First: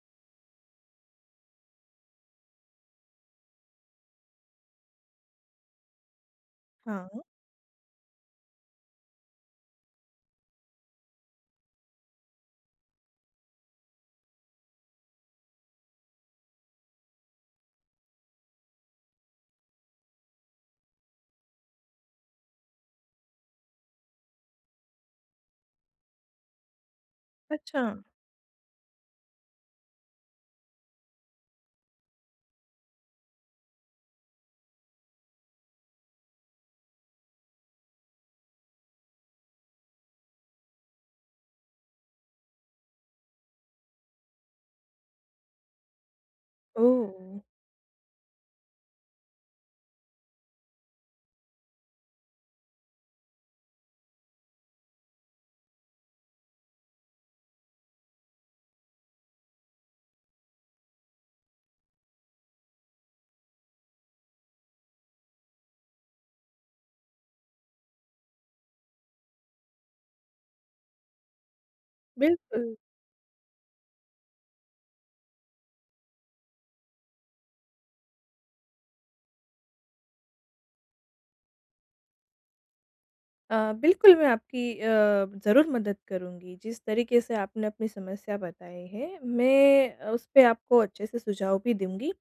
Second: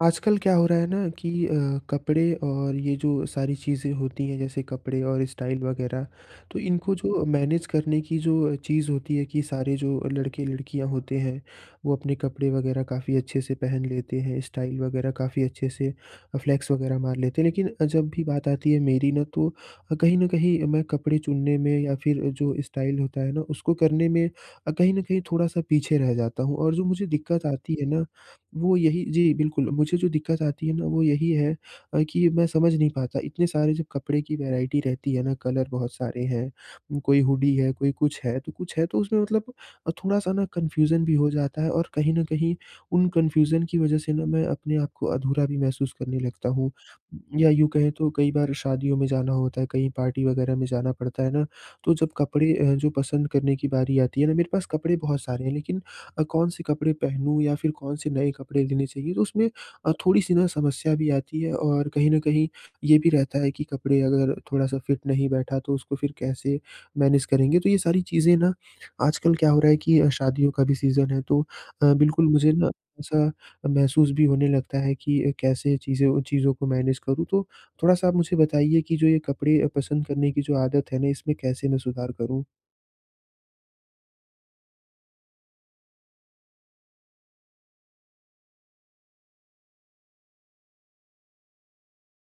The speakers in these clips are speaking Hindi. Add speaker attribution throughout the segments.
Speaker 1: आजकल क्या हो रहा है ना कि अ, कपड़े और ये जो सारी चीज़ें होती हैं जैसे कपड़े और स्टाइल वग़ैरह, तो इनको
Speaker 2: हाँ।
Speaker 1: जो मैनेज करने की जो चीज़ होती है कि सारे जो लड़के-लड़कियाँ होते हैं, वो अपने कपड़े वग़ैरह काफ़ी अच्छे से पहन लेते हैं। स्टाइल वग़ैरह काफ़ी अच्छे से, फ्लेक्स वग़ैरह मार लेते हैं लेकिन जब भी बात आती है मेरी ना तो, कहीं न कहीं मैं कपड़े चुनने में या फिर जो स्टाइल होता है ना उसको करने में, कहीं न कहीं थोड़ा-सा पीछे रह जाता हूँ, और जो मुझे दिक्कत आती है
Speaker 2: अच्छा।
Speaker 1: ना, वो यही जी। बिल्कुल, मुझे जो दिक्कत आती है ना वो यही है, कि मैं समझ नहीं पाता इतने सारे जो कपड़े की वैराइटी रहती है ना कलर बहुत सारे हैं। कोई हुडी है कोई कुछ है, तो कुछ है तो उसमें मतलब थोड़ा-सा ना कन्फ्यूजन भी हो जाता है और कहीं न कहीं उन कन्फ्यूजन की वज़ह से ना मैं अपने आपको अधूरा भी महसूस करने लगता हूँ।
Speaker 2: ओह!
Speaker 1: या यूँ कहें तो कई बार शादियों में जाना होता है, कहीं पार्टी वग़ैरह में जाना पड़ता है ना, तो जब कपड़े अ, जो पसंद करने की बारी आती है ना मेरे पास कपड़े बहुत सारे हैं लेकिन अ, कौन-से कपड़े पहनूँ या फिर कौन-से नए कपड़े लेने चाहिए। तो उसमें अ, थोड़ी-सी ना समस्या भी आती है और कहीं न कहीं ये भी रहता है कि कपड़े अगर थोड़ा-सा फिट नहीं बैठा तो उसको फिर कैसे मैनेज करेंगे? तो ये सारी चीज़ें ना आजकल क्या हो रहा है कि शादियों का भी सीज़न है तो बिल्कुल अ, मुझे ना
Speaker 2: बिल्कुल।
Speaker 1: ऐसा महसूस भी होने लगता है कि अ, कैसे चीज़ें चीज़ों को मैनेज करूँ, तो थोड़ा-सा आप मुझे बताइए कि जो ये कपड़े पसंद करने की जो आदत है ना इसमें कैसे मैं सुधार करूँ?
Speaker 2: अ, बिल्कुल मैं आपकी अ, ज़रूर मदद करूँगी। जिस तरीक़े से आपने अपनी समस्या बताई है मैं अ, उसपे आपको अच्छे से सुझाव भी दूँगी।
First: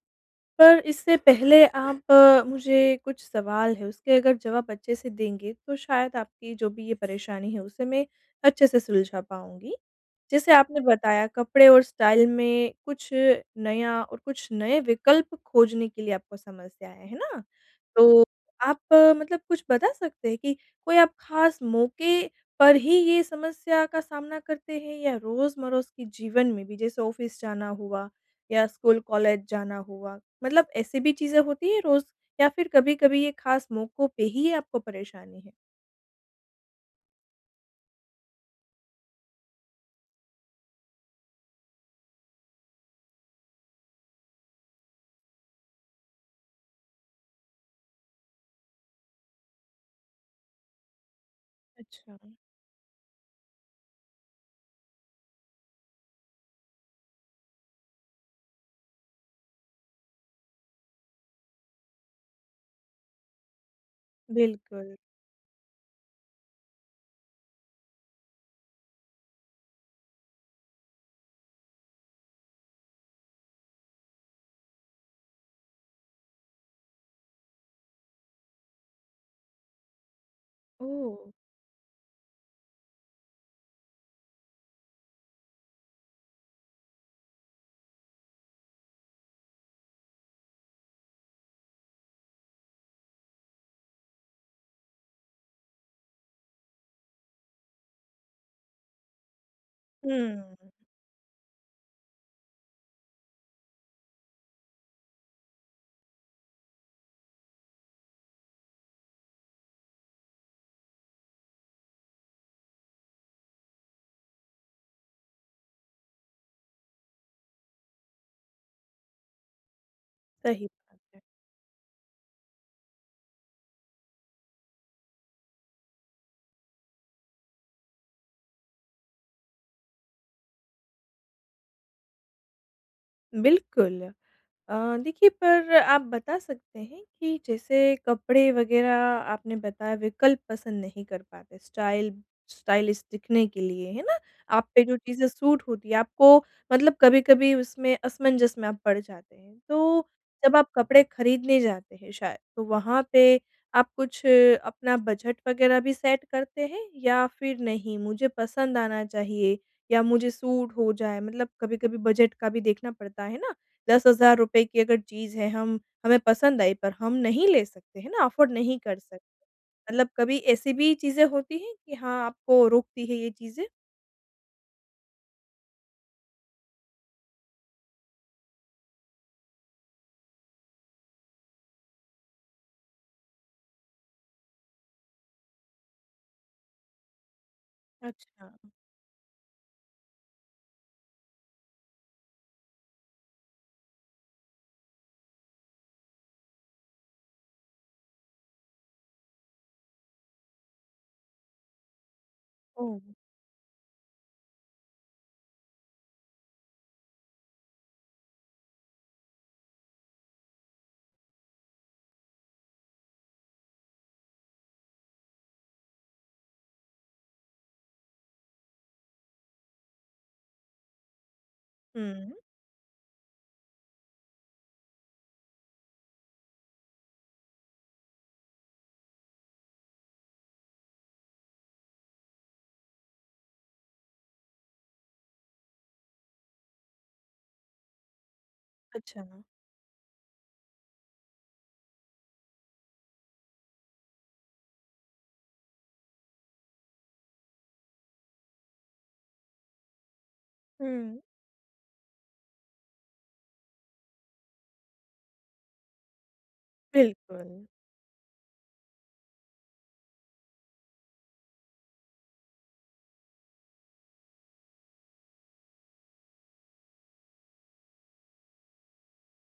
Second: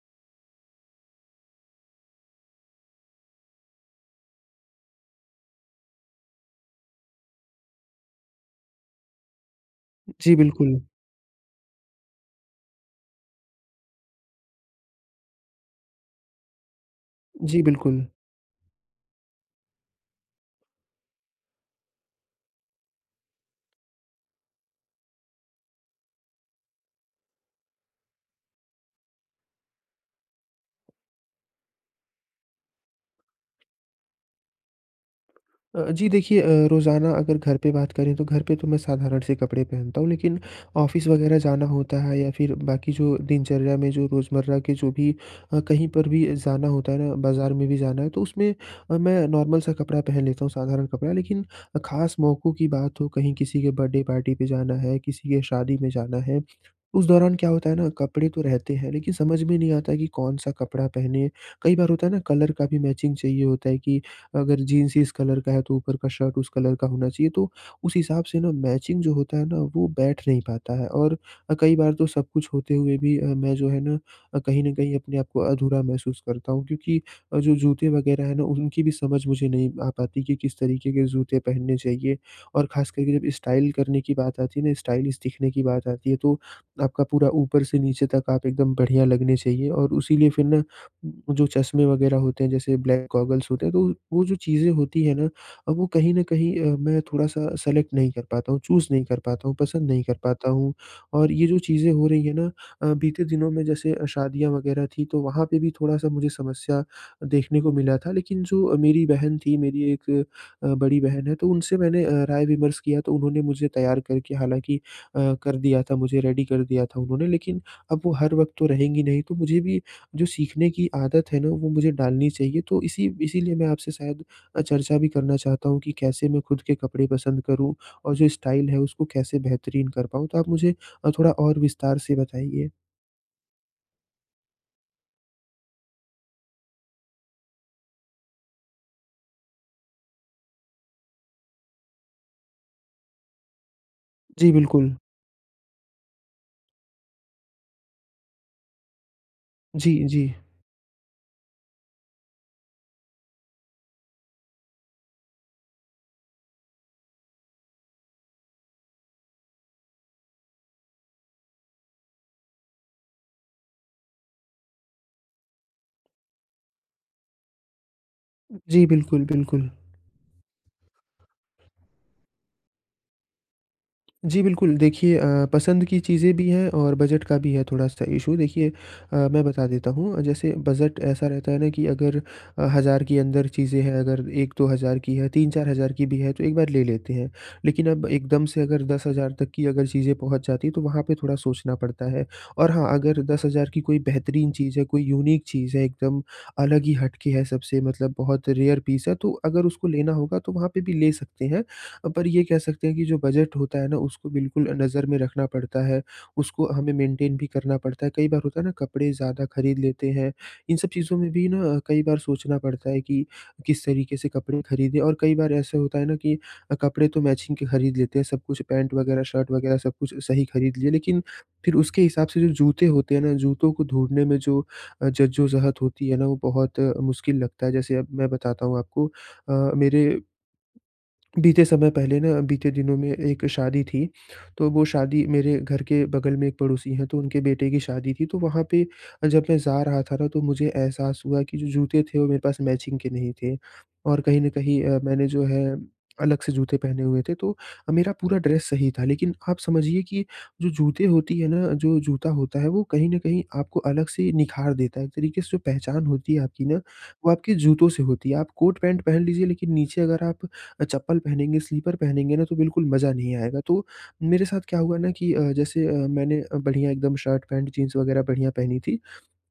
Speaker 2: पर इससे पहले, आप मुझे कुछ सवाल हैं उसके अगर जवाब अच्छे से देंगे तो शायद आपकी जो भी ये परेशानी है उसे मैं अच्छे से सुलझा पाऊँगी।
Speaker 1: जी,
Speaker 2: जैसे आपने
Speaker 1: बिल्कुल।
Speaker 2: बताया कपड़े और स्टाइल में कुछ नया और कुछ नए विकल्प खोजने के लिए आपको समस्या है, है ना?
Speaker 1: जी, बिल्कुल।
Speaker 2: तो आप, मतलब कुछ बता सकते हैं कि कोई आप ख़ास मौके पर ही ये समस्या का सामना करते हैं, या रोज़-मरोज़ के जीवन में भी जैसे ऑफिस जाना हुआ या स्कूल कॉलेज जाना हुआ मतलब ऐसी भी चीज़ें होती हैं रोज़ या फ़िर कभी-कभी ये ख़ास मौकों पे ही ये आपको परेशानी है?
Speaker 1: अ अ, जी देखिए अ, रोज़ाना अगर घर पे बात करें तो घर पे तो मैं साधारण-से कपड़े पहनता हूँ लेकिन ऑफिस वग़ैरह जाना होता है या फ़िर बाक़ी जो दिनचर्या में जो रोज़मर्रा के जो भी अ, कहीं पर भी जाना होता है ना बाज़ार में भी जाना है तो उसमें अ, मैं नॉर्मल सा कपड़ा पहन लेता हूँ साधारण कपड़ा। लेकिन ख़ास
Speaker 2: अच्छा।
Speaker 1: मौकों की बात हो, कहीं किसी के बर्थडे पार्टी पे जाना है किसी के शादी में जाना है, उस दौरान क्या होता है ना कपड़े तो रहते हैं लेकिन समझ में नहीं आते कि कौन-सा कपड़ा पहनें। कई बार होता है ना कलर का भी मैचिंग चाहिए होता है कि अगर
Speaker 2: बिल्कुल।
Speaker 1: जीन्स इस कलर का है तो ऊपर का शर्ट उस कलर का होना चाहिए। तो उस हिसाब से ना मैचिंग जो होता है ना वो बैठ नहीं पाता है। और अ, कई बार तो सब कुछ होते हुए भी अ, मैं जो है न अ, कहीं न कहीं अपने आप को अधूरा महसूस करता हूँ। क्योंकि अ, जो जूते वग़ैरह हैं ना उनकी भी समझ मुझे नहीं आ पाती कि किस तरीके के
Speaker 2: ओह!
Speaker 1: जूते पहनने चाहिए। और ख़ास करके जब स्टाइल करने की बात आती है ना स्टाइलिश दिखने की बात आती है तो आपका पूरा ऊपर से नीचे तक आप एकदम बढ़िया लगने चाहिएँ। और उसी लिए फ़िर ना जो चश्मे वग़ैरह होते हैं जैसे ब्लैक गॉगल्स होते हैं तो वो वो जो चीज़ें होती हैं ना अब वो कहीं न कहीं अ, मैं थोड़ा-सा सेलेक्ट नहीं कर पाता हूँ चूज़ नहीं कर पाता हूँ पसंद नहीं कर पाता
Speaker 2: हुँ।
Speaker 1: हूँ। और ये जो चीज़ें हो रही हैं ना अ, बीते दिनों में जैसे शादियाँ वग़ैरह थी तो वहाँ पे भी थोड़ा-सा मुझे समस्या देखने को मिला था लेकिन जो मेरी बहन थी मेरी 1 अ, बड़ी बहन है तो उनसे मैंने अ, राय विमर्श किया तो उन्होंने मुझे तैयार करके हालाँकि अ, कर दिया था मुझे रेडी कर दिया था उन्होंने लेकिन अब वो हर वक़्त तो रहेंगी नहीं तो मुझे भी जो
Speaker 2: सही
Speaker 1: सीखने की
Speaker 2: बात है।
Speaker 1: आदत है ना वो मुझे डालनी चाहिए। तो इसी इसीलिए मैं आपसे शायद अ, चर्चा भी करना चाहता हूँ कि कैसे मैं ख़ुद के कपड़े पसंद करूँ और जो स्टाइल है उसको कैसे बेहतरीन कर पाऊँ तो आप मुझे अ, थोड़ा और विस्तार से बताइए।
Speaker 2: बिल्कुल। अ, देखिए पर आप बता सकते हैं कि जैसे कपड़े वगैरह आपने बताया विकल्प पसंद नहीं कर पाते स्टाइल स्टाइलिश दिखने के लिए है ना?
Speaker 1: जी,
Speaker 2: आप पे
Speaker 1: बिल्कुल।
Speaker 2: जो चीज़ें सूट होती हैं आपको मतलब कभी-कभी उसमें असमंजस में आप पड़ जाते हैं।
Speaker 1: जी,
Speaker 2: तो
Speaker 1: जी।
Speaker 2: जब आप कपड़े ख़रीदने जाते हैं शायद तो वहाँ पे आप कुछ अपना बजट वगैरह भी सेट करते हैं? या फिर नहीं, मुझे पसंद आना चाहिए या मुझे सूट हो जाए मतलब कभी-कभी बजट का भी देखना पडता है ना? ₹10,000 की अगर चीज़ है हम हमें पसंद आई पर हम नहीं ले सकते हैं ना अफ़ोर्ड नहीं
Speaker 1: जी
Speaker 2: कर सकते,
Speaker 1: बिल्कुल, बिल्कुल।
Speaker 2: मतलब कभी ऐसी भी चीजें होती हैं कि हाँ, आपको रोकती है ये चीजें?
Speaker 1: जी बिल्कुल। देखिए अ, पसंद की चीजें भी हैं और बजट का भी है थोड़ा-सा इश्यू देखिए अ, मैं बता देता हूँ। जैसे बजट ऐसा रहता है ना कि अगर अ, 1,000 के अंदर चीजें हैं अगर 1-2,000 की है 3-4,000 की भी हैं तो एक बार ले लेते हैं। लेकिन अब एकदम
Speaker 2: अच्छा।
Speaker 1: से अगर 10,000 तक की अगर चीजें पहुँच जाती तो वहाँ पे थोड़ा सोचना पड़ता है। और हाँ, अगर 10,000 की कोई बेहतरीन चीज़ है कोई यूनिक चीज़ है एकदम अलग ही हट के है सबसे मतलब बहुत रेयर पीस है तो अगर उसको लेना होगा तो वहाँ पे भी ले सकते हैं। अ, पर ये कह सकते हैं
Speaker 2: ओह!
Speaker 1: कि जो बजट होता है ना उसको बिल्कुल नज़र में रखना पड़ता है उसको हमें मेंटेन भी करना पड़ता है। कई बार होता है ना कपड़े ज़्यादा ख़रीद लेते हैं। इन सब चीज़ों में भी ना अ, कई बार सोचना पड़ता है कि किस तरीके से कपड़े ख़रीदें, और कई बार ऐसा होता है ना कि अ, कपड़े तो मैचिंग के ख़रीद लेते हैं सब कुछ पैंट वगैरह शर्ट वगैरह सब कुछ सही ख़रीद लिए लेकिन फिर उसके हिसाब से
Speaker 2: हुँ।
Speaker 1: जो जूते होते हैं ना जूतों को ढूँढने में जो अ, जज्जो-ज़हत होती है ना वो बहुत अ, मुश्क़िल लगता है जैसे अब मैं बताता हूँ आपको। अ, मेरे बीते समय पहले ना बीते दिनों में एक शादी थी। तो वो शादी मेरे घर के बग़ल में एक पड़ोसी है तो उनके बेटे की शादी थी। तो वहाँ पे अ,
Speaker 2: अच्छा।
Speaker 1: जब मैं जा रहा था ना तो मुझे एहसास हुआ कि जो जूते थे वो मेरे पास मैचिंग के नहीं थे। और कहीं न कहीं अ, मैंने जो है अलग से जूते पहने हुए थे। तो अ, मेरा पूरा ड्रेस सही था लेकिन आप समझिए कि जो जूते
Speaker 2: हुँ।
Speaker 1: होती है ना जो जूता होता है वो कहीं न कहीं आपको अलग से ही निख़ार देता है, एक तरीके से जो पहचान होती है आपकी ना, वो आपके
Speaker 2: बिल्कुल।
Speaker 1: जूतों से होती है। आप कोट-पैंट पहन लीजिए लेकिन नीचे अगर आप चप्पल पहनेंगे स्लीपर पहनेंगे ना तो बिल्कुल मज़ा नहीं आएगा। तो मेरे साथ क्या हुआ ना कि अ, जैसे अ, मैंने बढ़िया एकदम शर्ट-पैंट जीन्स वगैरह बढ़िया पहनी थी।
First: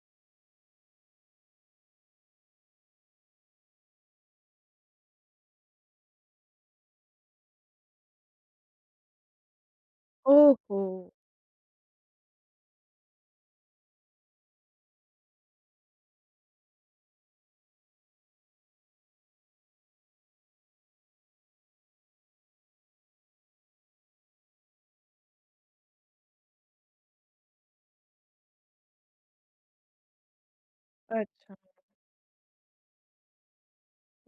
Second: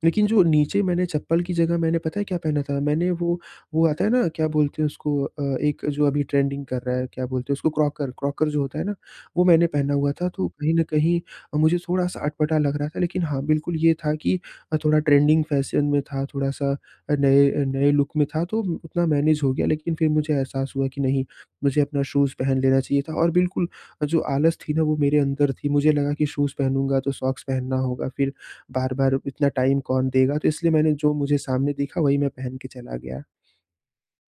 Speaker 1: लेकिन जो नीचे मैंने चप्पल की जगह मैंने पता है क्या पहना था मैंने वो वो आता है ना क्या बोलते हैं उसको अ, एक जो अभी ट्रेंडिंग कर रहा है क्या बोलते हैं उसको क्रॉकर, क्रॉकर जो होता है ना, वो मैंने पहना हुआ था तो
Speaker 2: ओह
Speaker 1: कहीं न
Speaker 2: हो!
Speaker 1: कहीं अ, मुझे थोड़ा-सा अटपटा लग रहा था। लेकिन हाँ बिल्कुल ये था कि अ, थोड़ा ट्रेंडिंग फैशन में था थोड़ा-सा नए नए लुक में था तो उतना मैनेज़ हो गया लेकिन फिर मुझे एहसास हुआ कि नहीं, मुझे अपना शूज़ पहन लेना चाहिए था और बिल्कुल जो आलस थी ना वो मेरे अंदर थी। मुझे लगा कि शूज़ पहनूँगा तो सॉक्स पहनना होगा फिर बार-बार अब इतना टाइम कौन देगा। तो इसलिए मैंने जो मुझे
Speaker 2: अच्छा।
Speaker 1: सामने दिखा वही मैं पहन के चला गया।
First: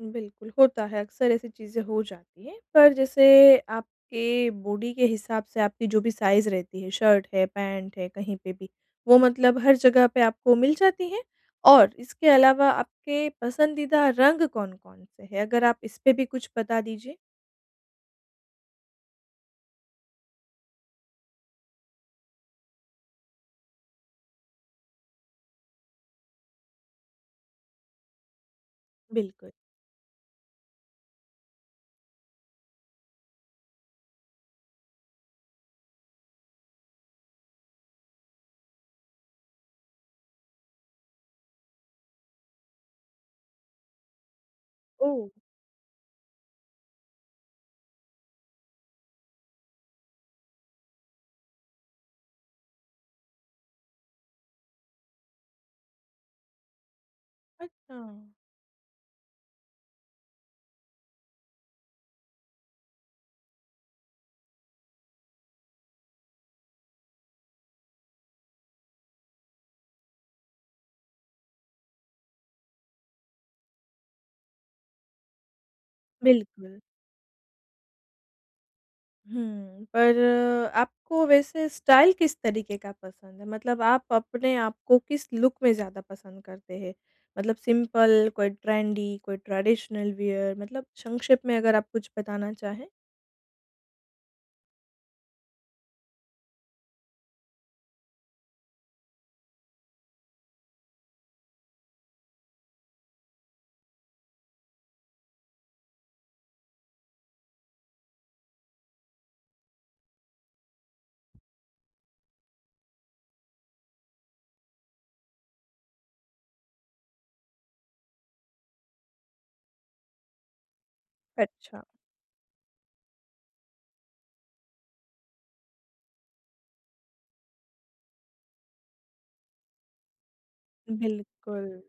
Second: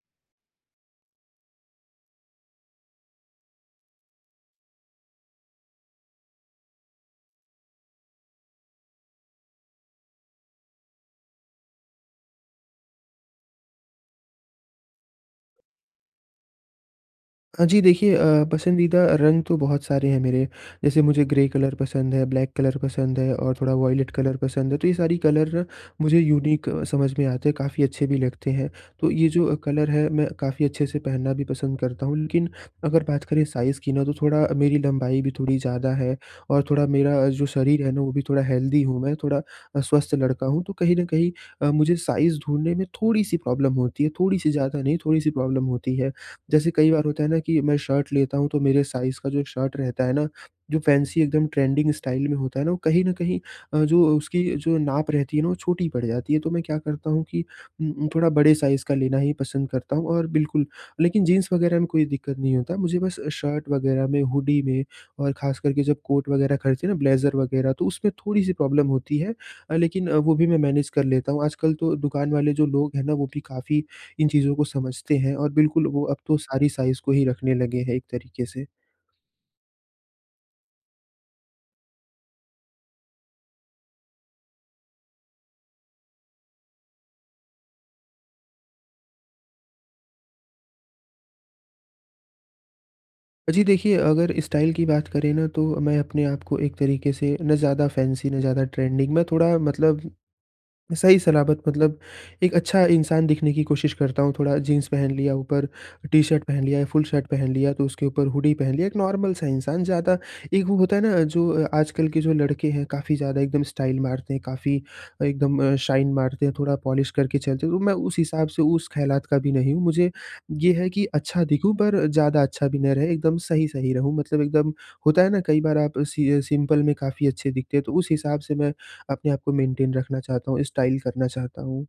Speaker 2: बिल्कुल, होता है, अक़्सर ऐसी चीज़ें हो जाती है। पर जैसे आपके बॉडी के हिसाब से आपकी जो भी साइज़ रहती है शर्ट है, पेंट हैं, कहीं पे भी, वो मतलब हर जगह पे आपको मिल जाती है? और इसके अलावा आपके पसंदीदा रंग कौन-कौन से हैं अगर आप इसपे भी कुछ बता दीजिए?
Speaker 1: हाँ जी। देखिए अ, पसंदीदा रंग तो बहुत सारे हैं मेरे, जैसे मुझे ग्रे कलर पसंद है, ब्लैक कलर पसंद है और थोड़ा वॉयलेट कलर पसंद है, तो ये सारी कलर मुझे यूनिक अ, समझ में आते हैं काफ़ी अच्छे भी लगते हैं। तो ये जो
Speaker 2: बिल्कुल।
Speaker 1: अ, कलर है मैं काफ़ी अच्छे से पहनना भी पसंद करता हूँ लेकिन अगर बात करें साइज़ की ना तो थोड़ा मेरी लम्बाई भी थोड़ी ज़्यादा है, और थोड़ा मेरा जो शरीर है वो भी थोड़ा हेल्दी हूँ मैं, थोड़ा स्वस्थ लड़का हूँ। तो कहीं न कहीं अ, मुझे साइज़ ढूँढने में थोड़ी-सी प्रॉब्लम होती है, थोड़ी-सी ज़्यादा नहीं
Speaker 2: ओह!
Speaker 1: थोड़ी-सी प्रॉब्लम होती है। जैसे कई बार होता है ना कि मैं शर्ट लेता हूँ तो मेरे साइज़ का जो एक शर्ट रहता है ना, जो फ़ैन्सी एकदम ट्रेंडिंग स्टाइल में होता है ना वो कहीं न कहीं अ, जो अ, उसकी अ, जो नाप रहती है ना वो छोटी पड़ जाती है, तो मैं क्या करता हूँ कि उ
Speaker 2: अच्छा।
Speaker 1: उम, थोड़ा बड़े साइज़ का लेना ही पसंद करता हूँ और बिल्कुल, लेकिन जीन्स वग़ैरह में कोई दिक्कत नहीं होता। मुझे बस अ, शर्ट वग़ैरह में, हुडी में, और ख़ास कर के जब कोट वग़ैरह खरीदते हैं ना ब्लेज़र वग़ैरह तो उसमें थोड़ी-सी प्रॉब्लम होती है। अ, लेकिन अ, वो भी मैं मैनेज़ कर लेता हूँ। आजकल तो दुकान वाले जो लोग हैं ना वो भी काफ़ी इन चीज़ों को समझते हैं और बिल्कुल, वो अब तो सारी
Speaker 2: बिल्कुल।
Speaker 1: साइज़ को ही रखने लगे हैं एक तरीके से।
Speaker 2: हुँ, पर आपको वैसे स्टाइल किस तरीके का पसंद है? मतलब आप अपने आप को किस लुक में ज़्यादा पसंद करते हैं? मतलब सिंपल कोई ट्रेंडी कोई ट्रेडिशनल वियर मतलब संक्षेप में अगर आप कुछ बताना चाहें?
Speaker 1: जी, देखिए अगर स्टाइल की बात करें न तो, मैं अपने आप को एक तरीके से ना ज़्यादा फैंसी ना ज़्यादा ट्रेंडिंग मैं थोड़ा मतलब, सही सलामत मतलब एक अच्छा इंसान दिखने की कोशिश करता हूँ। थोड़ा जीन्स पहन लिया, ऊपर टी शर्ट पहन लिया या फुल शर्ट पहन लिया, तो उसके ऊपर हुडी पहन लिया एक नॉर्मल सा इंसान ज़्यादा एक वो होता है ना जो अ, आजकल के जो लड़के हैं, काफ़ी ज़्यादा एकदम स्टाइल मारते हैं, काफ़ी अ, एकदम शाइन मारते हैं थोड़ा पॉलिश करके चलते हैं। तो मैं उस हिसाब से, उस ख़यालात का भी नहीं हूँ। मुझे, ये है कि अच्छा दिखूँ
Speaker 2: अच्छा।
Speaker 1: पर ज़्यादा अच्छा भी नहीं रहे, एकदम सही-सही रहूँ। मतलब एकदम होता है ना, कई बार आप सिअ सिंपल में काफ़ी अच्छे दिखते हैं। तो उस हिसाब से मैं अपने आप को मेंटेन रखना चाहता हूँ स्टाइल करना चाहता
Speaker 2: बिल्कुल।
Speaker 1: हूँ।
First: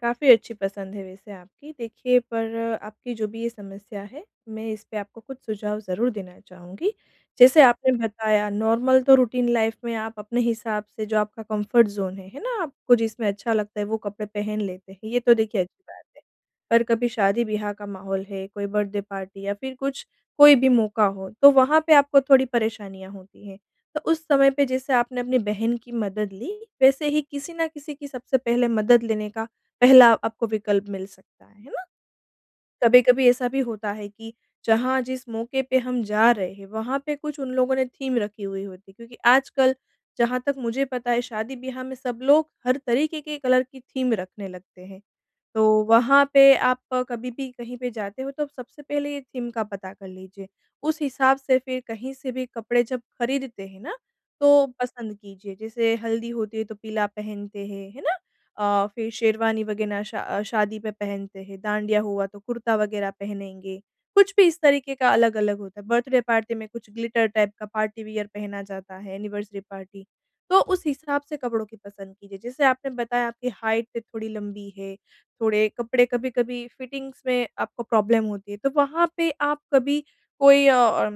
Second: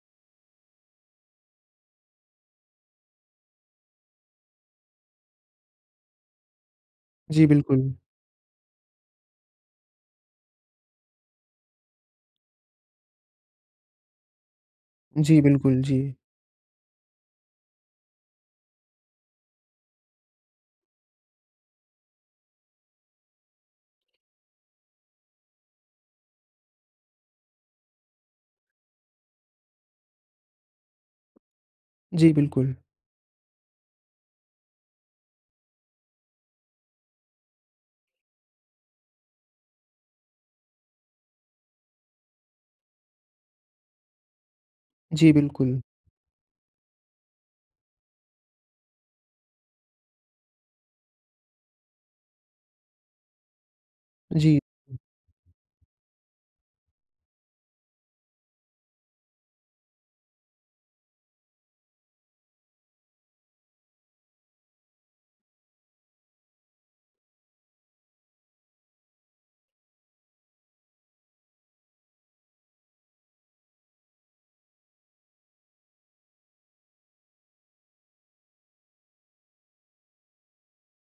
Speaker 2: काफ़ी अच्छी पसंद है वैसे आपकी देखिए पर आपकी जो भी ये समस्या है मैं इसपे आपको कुछ सुझाव ज़रूर देना चाहूँगी।
Speaker 1: जी,
Speaker 2: जैसे आपने
Speaker 1: बिल्कुल।
Speaker 2: बताया नॉर्मल तो रूटीन लाइफ़ में आप अपने हिसाब से जो आपका कम्फर्ट ज़ोन है, है ना? आपको जिसमें अच्छा लगता है वो कपड़े पहन लेते हैं, ये तो
Speaker 1: जी,
Speaker 2: देखिए
Speaker 1: बिल्कुल,
Speaker 2: अच्छी बात
Speaker 1: जी।
Speaker 2: है। पर कभी शादी-ब्याह का माहौल है, कोई बर्थडे पार्टी या फिर कुछ कोई भी मौका हो, तो वहाँ पे आपको थोड़ी परेशानियाँ होती हैं। तो उस समय पे जैसे आपने अपनी बहन की मदद ली, वैसे ही किसी ना किसी की सबसे पहले मदद लेने का पहला आपको विकल्प मिल सकता है, है ना?
Speaker 1: जी, बिल्कुल।
Speaker 2: कभी-कभी ऐसा भी होता है कि, जहाँ जिस मौके पे हम जा रहे हैं, वहाँ पे कुछ उन लोगों ने थीम रखी हुई होती है, क्योंकि आजकल जहाँ तक मुझे पता है, शादी ब्याह में सब लोग हर तरीके के कलर की थीम रखने लगते हैं।
Speaker 1: जी,
Speaker 2: तो
Speaker 1: बिल्कुल।
Speaker 2: वहाँ पे आप कभी भी कहीं पे जाते हो, तो सबसे पहले ये थीम का पता कर लीजिए उस हिसाब से फिर कहीं से भी कपड़े जब खरीदते हैं ना
Speaker 1: जी।
Speaker 2: तो पसंद कीजिए। जैसे हल्दी होती है, तो पीला पहनते हैं। है ना? अ, फिर शेरवानी वग़ैरह शा शादी में पहनते हैं, डाँडिया हुआ, तो कुर्ता वग़ैरह पहनेंगे। कुछ भी इस तरीके का अलग-अलग होता है। बर्थडे पार्टी में कुछ ग्लिटर टाइप का पार्टी वियर पहना जाता है एनिवर्सरी पार्टी तो उस हिसाब से कपड़ों की पसंद कीजिए। जैसे आपने बताया आपकी हाइट थोड़ी लम्बी है, थोड़े कपड़े कभी-कभी फिटिंग्स में आपको प्रॉब्लम होती है, तो वहाँ पे आप कभी कोई अ,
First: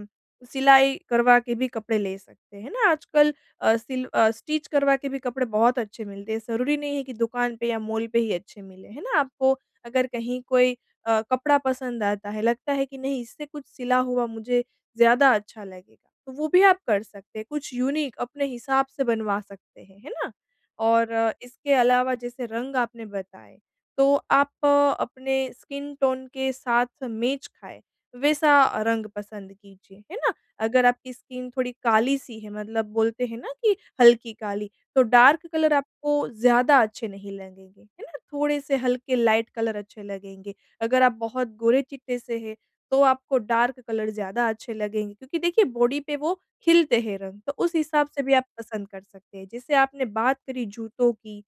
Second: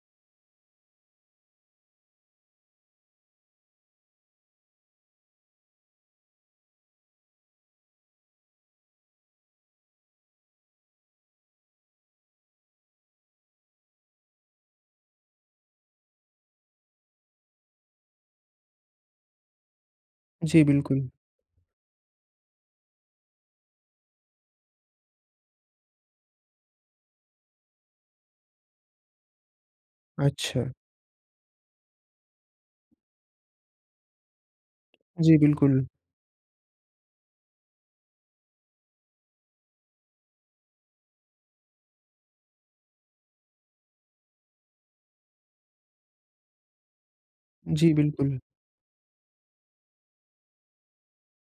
Speaker 2: सिलाई करवा के भी कपड़े ले सकते हैं ना, आजकल अ, सिल स्टिच करवा के भी कपड़े बहुत अच्छे मिलते हैं, ज़रूरी नहीं है कि दुकान पे या माल पे ही अच्छे मिलें। है ना? आपको अगर कहीं कोई अ, कपड़ा पसंद आता है, लगता है कि नहीं इससे कुछ सिला हुआ, मुझे ज़्यादा अच्छा लगेगा, तो वो भी आप कर सकते हैं, कुछ यूनिक अपने हिसाब से बनवा सकते हैं। है ना?
Speaker 1: जी, बिल्कुल।
Speaker 2: और इसके अलावा जैसे रंग आपने बताए, तो आप अपने स्किन टोन के साथ मेच खाएँ, वैसा रंग पसंद कीजिए। है ना
Speaker 1: अच्छा।
Speaker 2: अगर आप की स्किन थोड़ी काली सी है, मतलब बोलते हैं ना कि हल्की काली तो
Speaker 1: जी,
Speaker 2: डार्क कलर
Speaker 1: बिल्कुल।
Speaker 2: आपको ज़्यादा अच्छे नहीं लगेंगे। है ना? थोड़े से हल्के लाइट कलर अच्छे लगेंगे। अगर आप बहुत गोरे-चिट्टे से हैं, तो आपको डार्क कलर ज़्यादा अच्छे लगेंगे, क्योंकि देखिए बॉडी पे वो हिलते हैं रंग, तो उस
Speaker 1: जी,
Speaker 2: हिसाब से भी
Speaker 1: बिल्कुल।
Speaker 2: आप पसंद कर सकते हैं। जैसे आपने बात करी जूतों की।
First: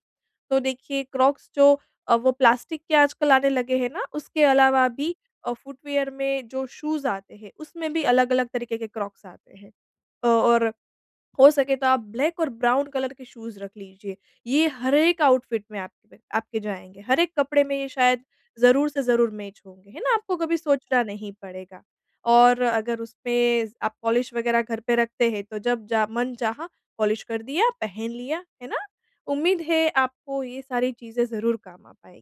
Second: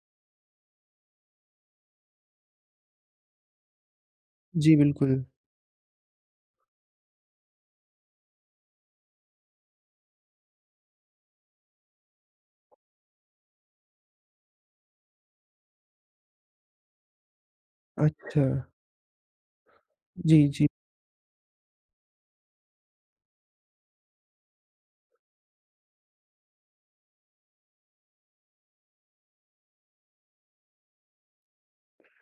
Speaker 2: तो देखिए क्रॉक्स जो अ, वो प्लास्टिक के आजकल आने लगे हैं ना उसके
Speaker 1: जी,
Speaker 2: अलावा भी
Speaker 1: बिल्कुल।
Speaker 2: अ, फुटवियर में जो शूज आते हैं, उसमें भी अलग-अलग तरीके के क्रॉक्स आते हैं। और हो सके तो आप ब्लैक और ब्राउन कलर के शूज रख लीजिए। ये हर एक आउटफिट में आपपे आपके जाएँगे। हर एक कपड़े में ये शायद
Speaker 1: अच्छा।
Speaker 2: ज़रूर से ज़रूर मैच होंगे। है ना? आपको
Speaker 1: जी,
Speaker 2: कभी
Speaker 1: जी।
Speaker 2: सोचना नहीं पड़ेगा। और अगर उसमें आप पॉलिश वग़ैरह घर पे रखते हैं, तो जब जा मन चाहा पॉलिश कर दिया, पहन लिया। है ना? उम्मीद है आपको ये सारी चीज़ें ज़रूर काम आ पाए।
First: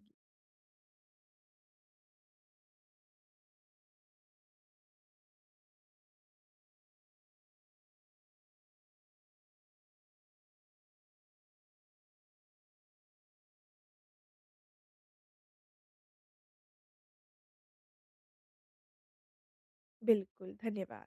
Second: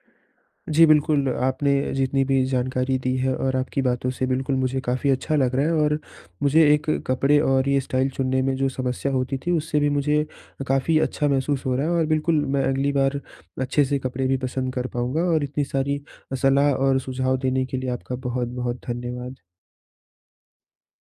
Speaker 1: जी बिल्कुल, आपने जितनी भी जानकारी दी है और आपकी बातों से बिल्कुल मुझे काफ़ी अच्छा लग रहा है और मुझे एक कपड़े और ये स्टाइल चुनने में जो समस्या होती थी, उससे भी मुझे काफ़ी अच्छा महसूस हो रहा है। और बिल्कुल मैं अगली बार अच्छे से कपड़े भी पसंद कर पाऊँगा और इतनी सारी सलाह और सुझाव देने के लिए आपका बहुत-बहुत धन्यवाद।
Speaker 2: बिल्कुल, धन्यवाद।